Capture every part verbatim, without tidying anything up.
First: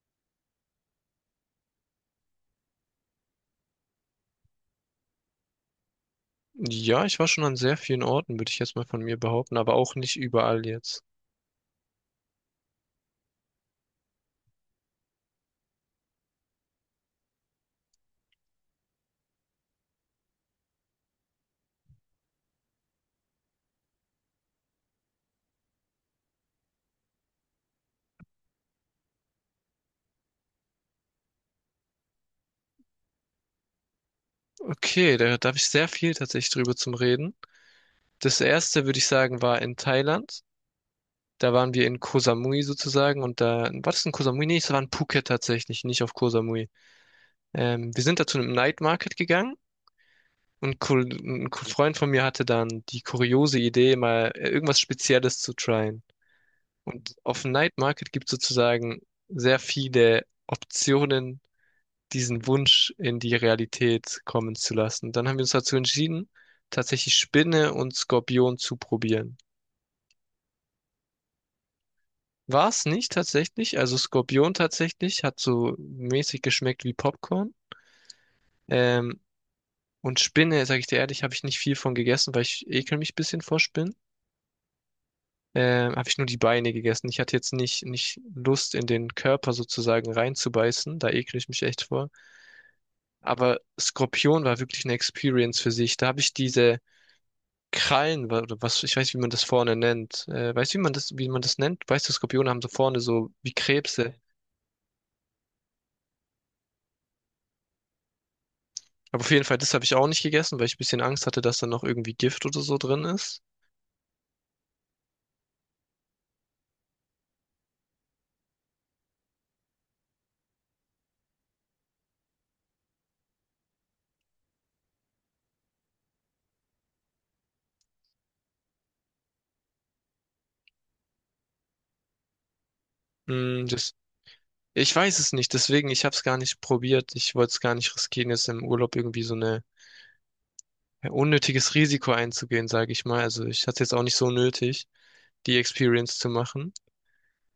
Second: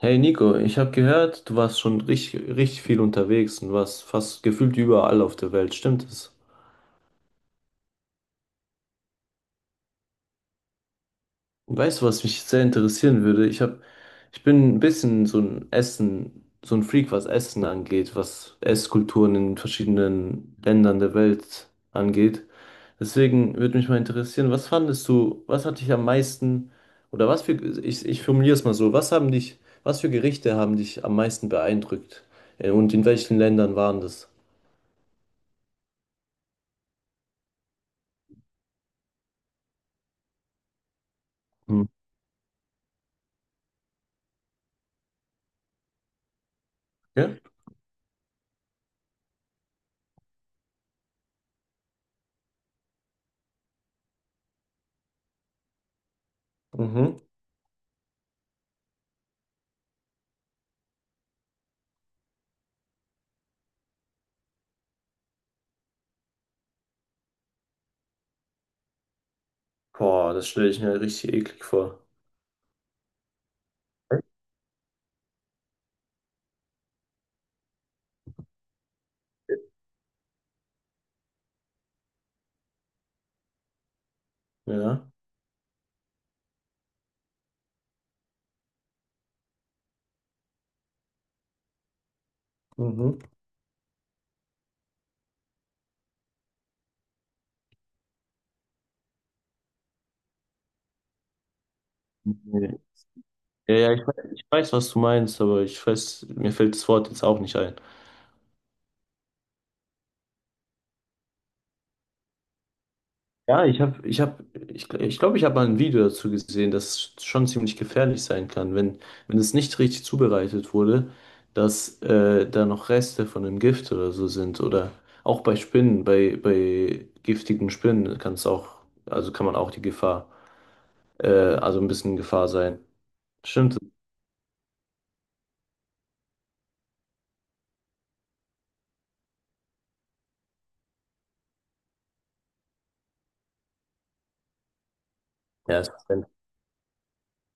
Hey Nico, ich habe gehört, du warst schon richtig, richtig viel unterwegs und warst fast gefühlt überall auf der Welt, stimmt es? Ja, ich war schon an sehr vielen Orten, würde ich jetzt mal von mir behaupten, aber auch nicht überall jetzt. Und weißt du, was mich sehr interessieren würde? Ich hab, ich bin ein bisschen so ein Essen, so ein Freak, was Essen angeht, was Esskulturen in verschiedenen Ländern der Welt angeht. Deswegen würde mich mal interessieren, was fandest du, was hat dich am meisten, oder was für, ich, ich formuliere es mal so, was haben dich, was für Gerichte haben dich am meisten beeindruckt? Äh, Und in welchen Ländern waren das? Okay, da, da habe ich sehr viel tatsächlich drüber zum Reden. Das erste, würde ich sagen, war in Thailand. Da waren Hm. wir in Koh Samui sozusagen und da, war das in Koh Samui? Nee, es war in Phuket tatsächlich, nicht auf Koh Samui. Ja? Ähm, wir sind da zu einem Night Market gegangen und Ko- ein Ko- Freund von mir hatte dann die kuriose Idee, mal äh, irgendwas Spezielles zu tryen. Und Mhm. auf dem Night Market gibt es sozusagen sehr viele Optionen, diesen Wunsch in die Realität kommen zu lassen. Dann haben wir uns dazu entschieden, tatsächlich Spinne und Skorpion zu probieren. Boah, das stelle ich mir richtig eklig vor. War es nicht tatsächlich, also Skorpion tatsächlich hat so mäßig geschmeckt wie Popcorn. Ähm, und Spinne, sage ich dir ehrlich, habe ich nicht viel von gegessen, weil ich ekel mich ein bisschen vor Spinnen. Ja. Ähm, habe ich nur die Beine gegessen. Ich hatte jetzt nicht, nicht Lust, in den Körper sozusagen reinzubeißen. Da ekel ich mich echt vor. Mhm. Aber Skorpion war wirklich eine Experience für sich. Da habe ich diese Krallen wa- oder was, ich weiß nicht, wie man das vorne nennt. Äh, weißt du, wie man das, wie man das nennt? Weißt du, Skorpione haben so Nee. vorne so wie Ja, ja, ich, Krebse. we- ich weiß, was du meinst, aber ich weiß, mir fällt das Wort jetzt auch nicht ein. Aber auf jeden Fall, das habe ich auch nicht gegessen, weil ich ein bisschen Angst hatte, dass da noch irgendwie Gift oder so drin ist. Ja, ich habe, ich habe, ich, gl- ich glaube, ich habe mal ein Video dazu gesehen, dass es schon ziemlich gefährlich sein kann, wenn, wenn es nicht richtig zubereitet wurde, dass äh, da noch Reste von einem Gift oder so sind. Oder auch bei Spinnen, bei, bei giftigen Spinnen kann es auch, also kann man auch die Gefahr, äh, also ein bisschen Gefahr sein. Hm, Stimmt. das, ich weiß es nicht, deswegen, ich habe es gar nicht probiert. Ich wollte es gar nicht riskieren, jetzt im Urlaub irgendwie so eine, ja, unnötiges Risiko einzugehen, sage ich mal. Also ich hatte jetzt auch nicht so nötig, die Ja, es ist. Experience zu machen.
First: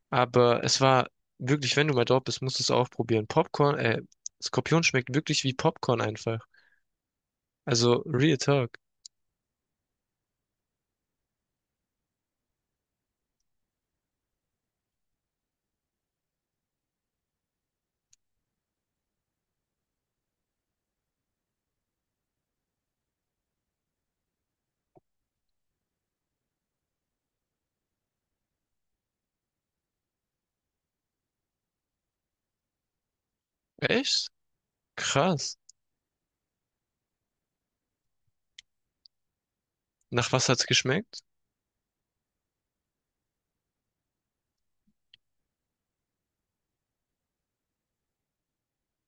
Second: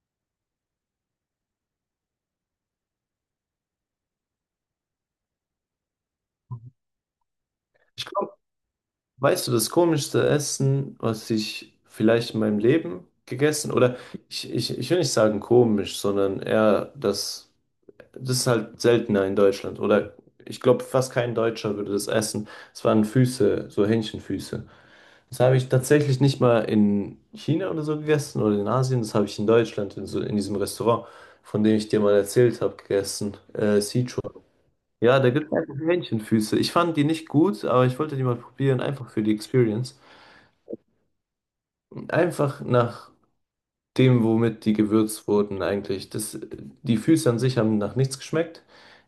Aber es war wirklich, wenn du mal dort bist, musst du es auch probieren. Popcorn, äh, Skorpion schmeckt wirklich wie Popcorn einfach. Also, Ich glaube, Real Talk. weißt du, das komischste Essen, was ich vielleicht in meinem Leben gegessen, oder ich, ich, ich will nicht sagen komisch, sondern eher das, das ist halt seltener in Deutschland. Oder ich glaube, fast kein Deutscher würde das essen. Es waren Füße, so Hähnchenfüße. Das habe ich tatsächlich nicht mal in China oder so gegessen oder in Asien. Das habe ich in Deutschland, in, so, in diesem Restaurant, von dem ich dir mal erzählt habe, gegessen. Äh, Echt? ja, da gibt es Krass. einfach Hähnchenfüße. Ich fand die nicht gut, aber ich wollte die mal probieren, einfach für die Experience. Nach was hat's geschmeckt? Einfach nach dem, womit die gewürzt wurden eigentlich. Das, die Füße an sich haben nach nichts geschmeckt.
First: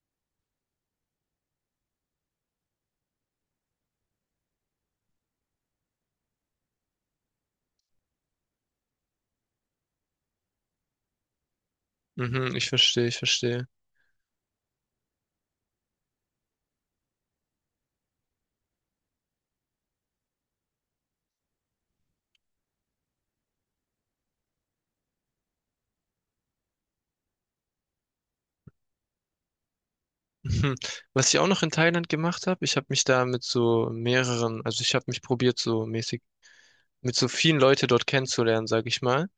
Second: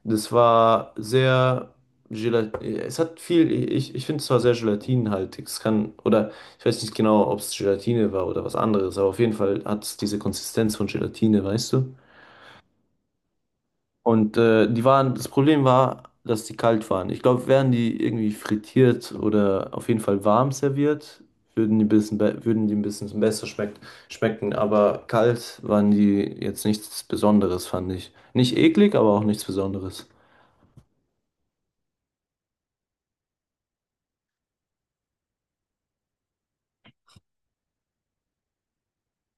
Das war sehr Gelat, es hat viel, ich, ich finde es zwar sehr gelatinhaltig, es kann, oder ich weiß nicht genau, ob es Gelatine war oder was anderes, aber auf jeden Fall hat es diese Konsistenz von Gelatine, weißt du? Mhm, ich verstehe, ich verstehe. Und äh, die waren, das Problem war, dass die kalt waren. Ich glaube, wären die irgendwie frittiert oder auf jeden Fall warm serviert, würden die ein bisschen, be- würden die ein bisschen besser schmeckt, schmecken. Aber kalt waren die jetzt nichts Besonderes, fand ich. Nicht eklig, aber auch nichts Besonderes. Mhm. Was ich auch noch in Thailand gemacht habe, ich habe mich da mit so mehreren, also ich habe mich probiert, so mäßig, mit so vielen Leute dort kennenzulernen, sag ich mal.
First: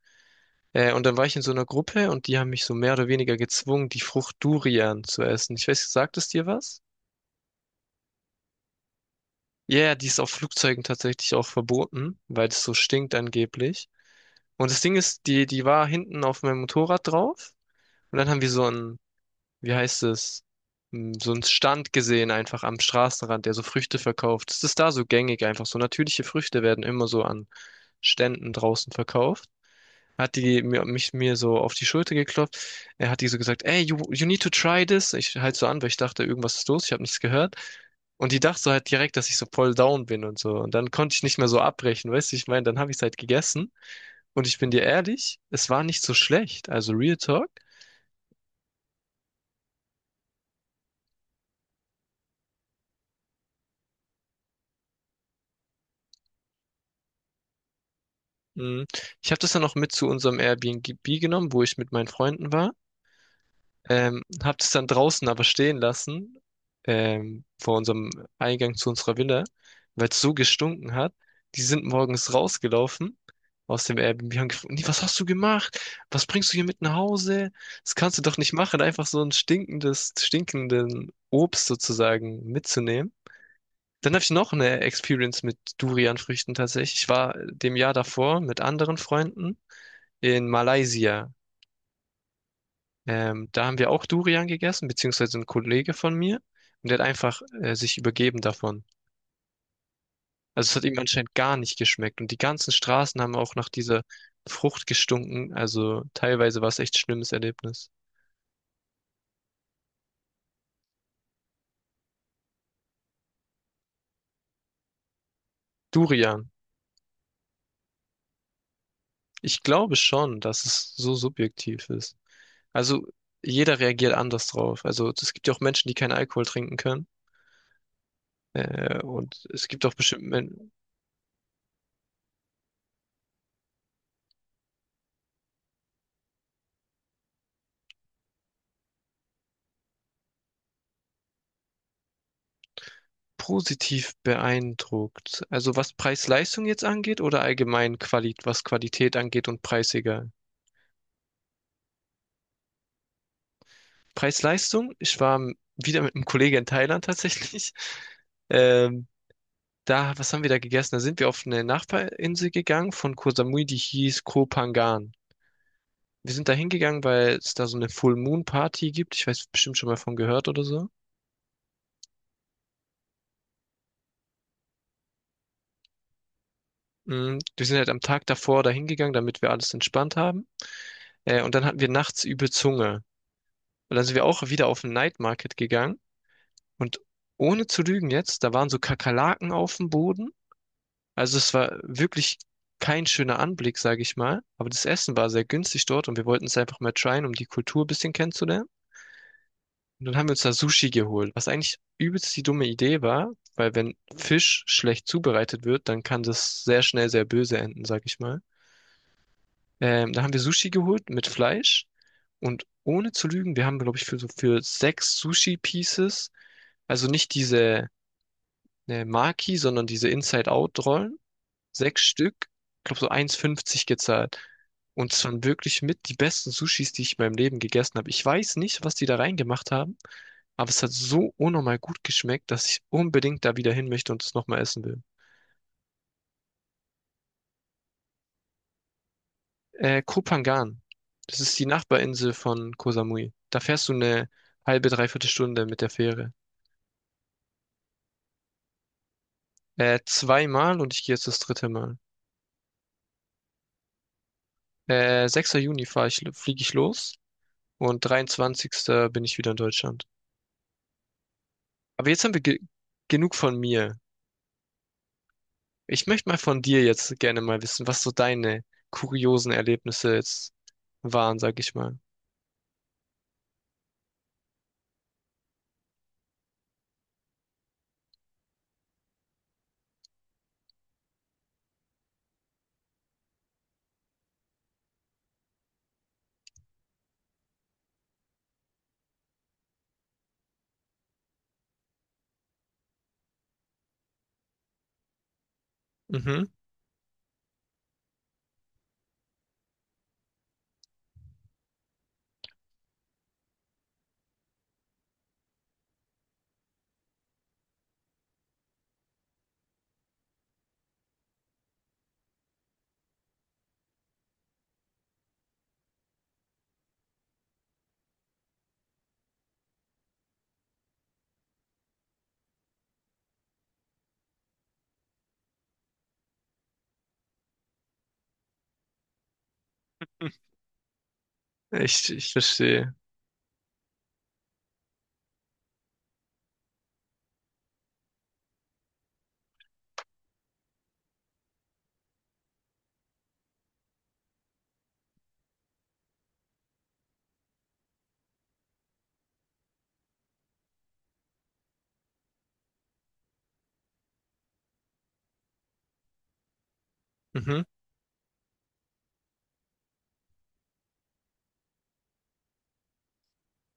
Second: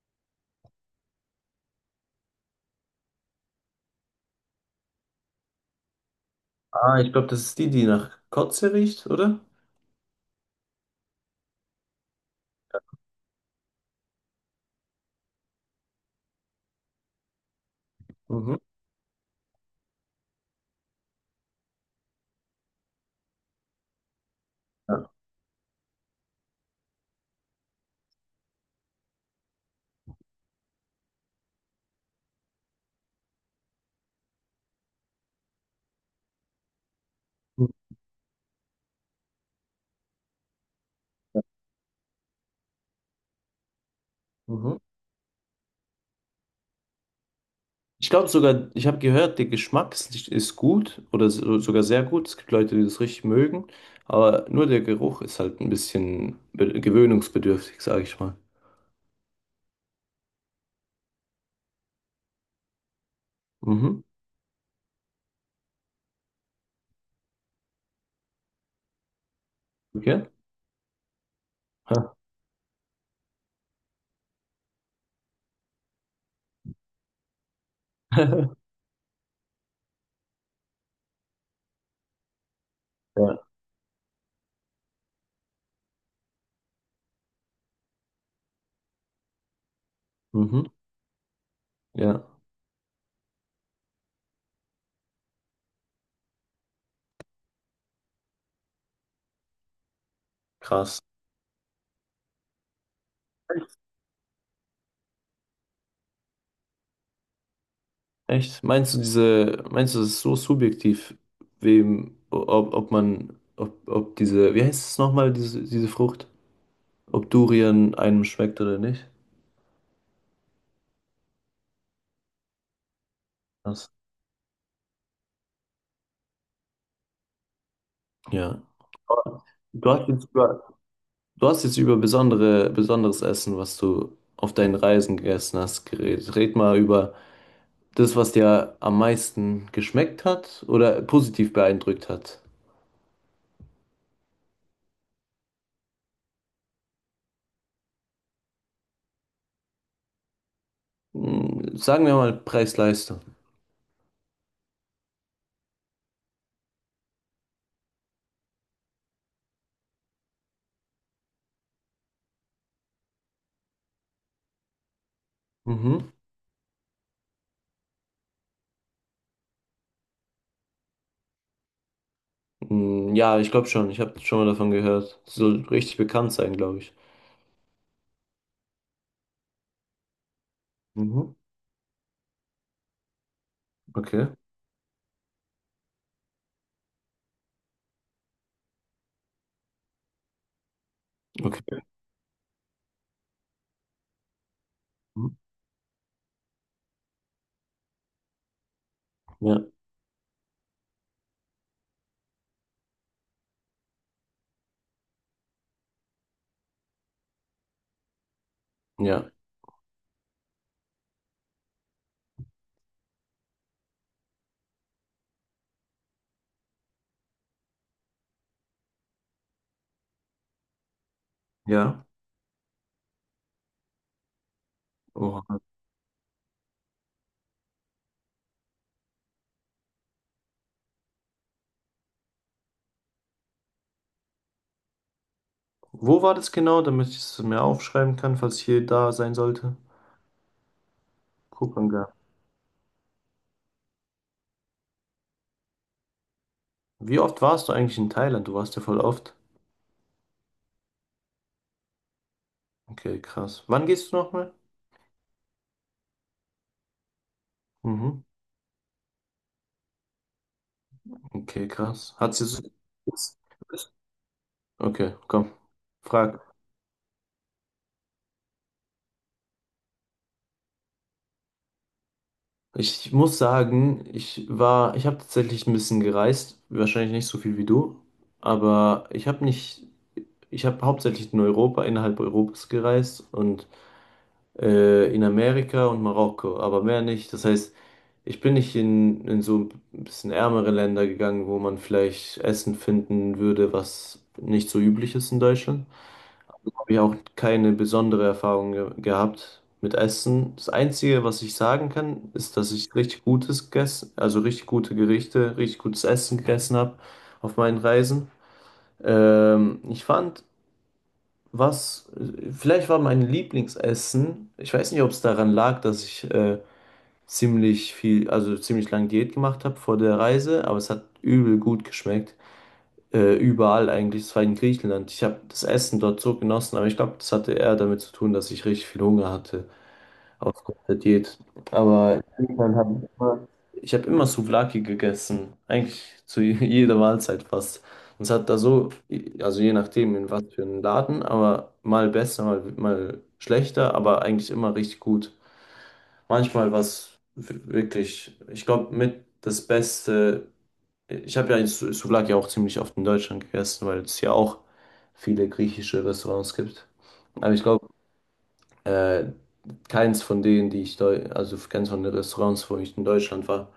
Äh, und dann war ich in so einer Gruppe und die haben mich so mehr oder weniger gezwungen, die Frucht Durian zu essen. Ich weiß, sagt es dir was? Ah, ich glaube, das ist die, die nach Kotze riecht, oder? Ja, yeah, die ist auf Flugzeugen tatsächlich auch verboten, weil es so stinkt angeblich. Und das Ding ist, die, die war hinten auf meinem Motorrad drauf. Und dann haben wir Mhm. so einen, wie heißt es, Hm, so einen Stand gesehen, einfach am Straßenrand, der so Früchte verkauft. Das ist da so Ja. gängig einfach. So natürliche Früchte werden immer so an Ständen draußen verkauft. Hat die mir, mich mir so auf die Schulter geklopft. Er hat die so gesagt, ey, you, you need to try this. Ich halt so an, weil ich dachte, irgendwas ist los, ich habe nichts gehört. Und die dachte so halt direkt, dass ich so voll down bin und so. Und dann konnte ich nicht mehr so abbrechen, weißt du, ich meine, dann habe ich es halt gegessen. Und ich bin Mhm. dir ehrlich, es war nicht so schlecht. Also Real Talk. Ich glaube sogar, ich habe gehört, der Geschmack ist, ist gut oder so, sogar sehr gut. Es gibt Leute, die das richtig mögen, aber nur der Geruch ist halt ein bisschen be- gewöhnungsbedürftig, sage ich mal. Mm. Ich habe das dann noch mit zu unserem Airbnb genommen, wo ich mit meinen Freunden war. Mhm. Ähm, hab das dann draußen aber stehen lassen, ähm, vor unserem Eingang zu unserer Villa, weil es Okay. so gestunken hat. Die sind Ha. morgens rausgelaufen aus dem Airbnb und haben gefragt: „Nee, was hast du gemacht? Was bringst du hier mit nach Hause? Das kannst du doch nicht machen, einfach so ein stinkendes, stinkenden Obst sozusagen mitzunehmen." Ja. Dann habe ich noch eine Experience mit Durianfrüchten tatsächlich. Ich war dem Jahr davor mit anderen Freunden in Mhm. Malaysia, Ja. ähm, da haben wir auch Durian gegessen, beziehungsweise ein Kollege von mir. Und der hat einfach äh, sich übergeben davon. Also es hat ihm Krass. anscheinend gar nicht geschmeckt. Und die ganzen Straßen haben auch nach dieser Frucht gestunken. Also teilweise war es echt schlimmes Erlebnis. Echt? Meinst du diese, meinst du, das ist so subjektiv, wem, ob, ob man, ob, ob diese, wie heißt es nochmal, diese, diese Frucht? Durian. Ob Durian einem schmeckt oder nicht? Ich glaube schon, dass es so subjektiv ist. Also jeder Krass. reagiert anders drauf. Also es gibt ja auch Menschen, die keinen Alkohol trinken können. Ja. Äh, und es gibt Du auch hast bestimmt jetzt, Men du hast jetzt über besondere, besonderes Essen, was du auf deinen Reisen gegessen hast, geredet. Red mal über das, was dir am meisten geschmeckt hat oder positiv beeindruckt hat. positiv beeindruckt. Also was Preis-Leistung jetzt angeht oder allgemein Quali was Qualität angeht und Preis egal. Hm, sagen wir mal Preis-Leistung. Preis-Leistung, ich war m- wieder mit einem Kollegen in Thailand tatsächlich. Ähm, da, was haben wir da gegessen? Da sind wir auf eine Nachbarinsel gegangen von Koh Samui, die hieß Koh Phangan. Mhm. Wir sind da hingegangen, weil es da so eine Full Moon Party gibt. Ich weiß bestimmt schon mal von gehört oder so. Hm, ja, ich glaube schon. Ich habe schon mal davon gehört. Soll richtig bekannt sein, glaube ich. Mm, Wir sind halt am Tag davor da hingegangen, damit wir alles entspannt haben. Mhm. Äh, und dann hatten wir nachts übel Zunge. Und dann sind wir Okay. auch wieder auf den Night Market gegangen. Und ohne zu lügen jetzt, da waren so Kakerlaken auf dem Boden. Also es war Okay. wirklich kein schöner Anblick, sage ich mal. Aber das Essen war Mhm. sehr günstig dort und wir wollten es einfach mal tryen, um die Kultur ein bisschen kennenzulernen. Ja. Und dann haben wir uns da Sushi geholt, was eigentlich übelst die dumme Idee war, weil wenn Fisch schlecht zubereitet wird, dann kann das sehr schnell sehr böse enden, sag ich mal. Ja. Ähm, dann haben wir Sushi geholt mit Fleisch. Und ohne zu lügen, wir haben, glaube ich, für so für sechs Sushi-Pieces, also nicht diese äh, Maki, sondern diese Inside-Out-Rollen, sechs Ja. Stück, ich glaube so eins fünfzig gezahlt. Und es waren Oha. wirklich mit die besten Sushis, die ich in meinem Leben gegessen habe. Ich weiß nicht, was die da reingemacht haben, aber es hat so unnormal gut geschmeckt, dass ich unbedingt da wieder hin möchte und es nochmal essen will. Wo war das genau, damit ich es mir aufschreiben kann, falls ich hier da sein sollte? Äh, Koh Phangan. Das ist die Gucken. Nachbarinsel von Koh Samui. Da fährst du eine halbe, dreiviertel Stunde mit der Fähre. Wie oft warst du eigentlich in Thailand? Du warst ja voll oft. Äh, zweimal und ich gehe jetzt das dritte Mal. Okay, krass. Wann gehst du nochmal? Äh, sechster Juni fahre ich, fliege ich los und Mhm. dreiundzwanzigsten bin ich wieder in Deutschland. Okay, Aber krass. jetzt haben Hat's wir dir ge so? genug von mir. Okay, komm. Ich möchte mal Frag. von dir jetzt gerne mal wissen, was so deine kuriosen Erlebnisse jetzt waren, sag ich mal. Ich muss sagen, ich war, ich habe tatsächlich ein bisschen gereist, wahrscheinlich nicht so viel wie du, aber ich habe nicht, ich habe hauptsächlich in Europa, innerhalb Europas gereist und äh, in Amerika und Marokko, aber mehr nicht. Das heißt, ich bin nicht in, in so ein bisschen ärmere Länder gegangen, wo man vielleicht Essen finden würde, was nicht so üblich ist in Deutschland. Mhm. Habe ich auch keine besondere Erfahrung ge gehabt mit Essen. Das Einzige, was ich sagen kann, ist, dass ich richtig gutes gegessen, also richtig gute Gerichte, richtig gutes Essen gegessen habe auf meinen Reisen. Ähm, ich fand was, äh, vielleicht war mein Lieblingsessen, ich weiß nicht, ob es daran lag, dass ich äh, ziemlich viel, also ziemlich lange Diät gemacht habe vor der Reise, aber es hat übel gut geschmeckt. Äh, überall eigentlich, es war in Griechenland. Ich habe das Essen dort so genossen, aber ich glaube, das hatte eher damit zu tun, dass ich richtig viel Hunger hatte. Ausgerüstet geht. Ich, Aber ich in Griechenland habe verstehe. ich immer, ich habe immer Souvlaki gegessen. Eigentlich zu je- jeder Mahlzeit fast. Und es hat da so, also je nachdem in was für einen Laden, aber mal besser, mal, mal schlechter, aber eigentlich immer richtig gut. Manchmal was wirklich, ich glaube, mit das Beste. Ich habe ja Sou- Souvlaki auch ziemlich oft in Deutschland gegessen, weil es ja auch viele griechische Restaurants gibt. Aber Mhm. ich glaube, äh, keins von denen, die ich, deu- also keins von den Restaurants, wo ich in Deutschland war,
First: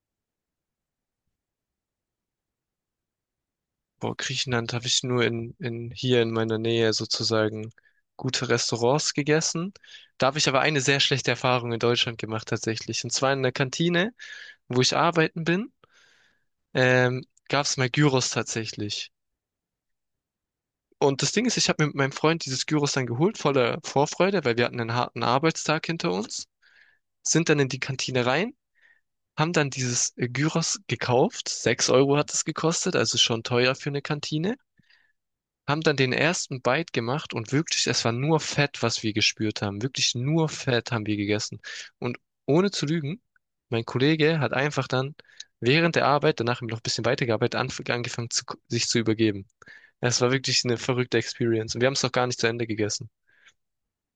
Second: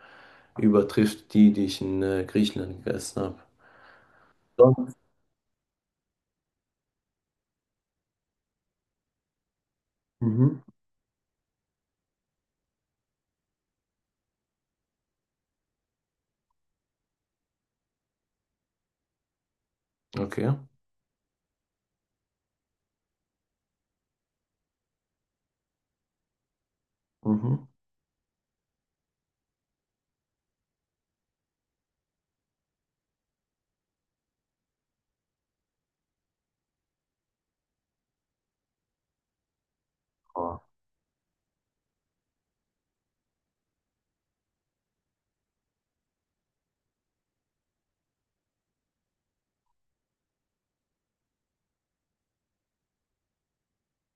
übertrifft die, die ich in äh, Griechenland gegessen habe. Boah, Griechenland habe Sonst- ich nur in, in hier in meiner Nähe sozusagen gute Restaurants gegessen. Da habe ich aber Mhm. eine sehr schlechte Erfahrung in Deutschland gemacht tatsächlich. Und zwar in der Kantine, wo ich arbeiten bin, ähm, gab es mal Gyros tatsächlich. Okay. Und das Ding ist, ich habe mir mit meinem Freund dieses Gyros dann geholt, voller Vorfreude, weil wir hatten einen harten Arbeitstag hinter uns, sind dann Mhm. in die Kantine rein, haben dann dieses äh, Gyros gekauft. Sechs Euro hat es gekostet, also schon teuer für eine Kantine. Haben dann den ersten Bite gemacht und wirklich, es war nur Fett, was wir gespürt haben. Wirklich nur Fett haben wir gegessen. Und ohne zu lügen, mein Kollege hat einfach dann während der Arbeit, danach haben wir noch ein bisschen weitergearbeitet, anf- angefangen, zu, sich zu übergeben. Es war wirklich eine verrückte Experience. Und wir haben es noch gar nicht zu Ende gegessen.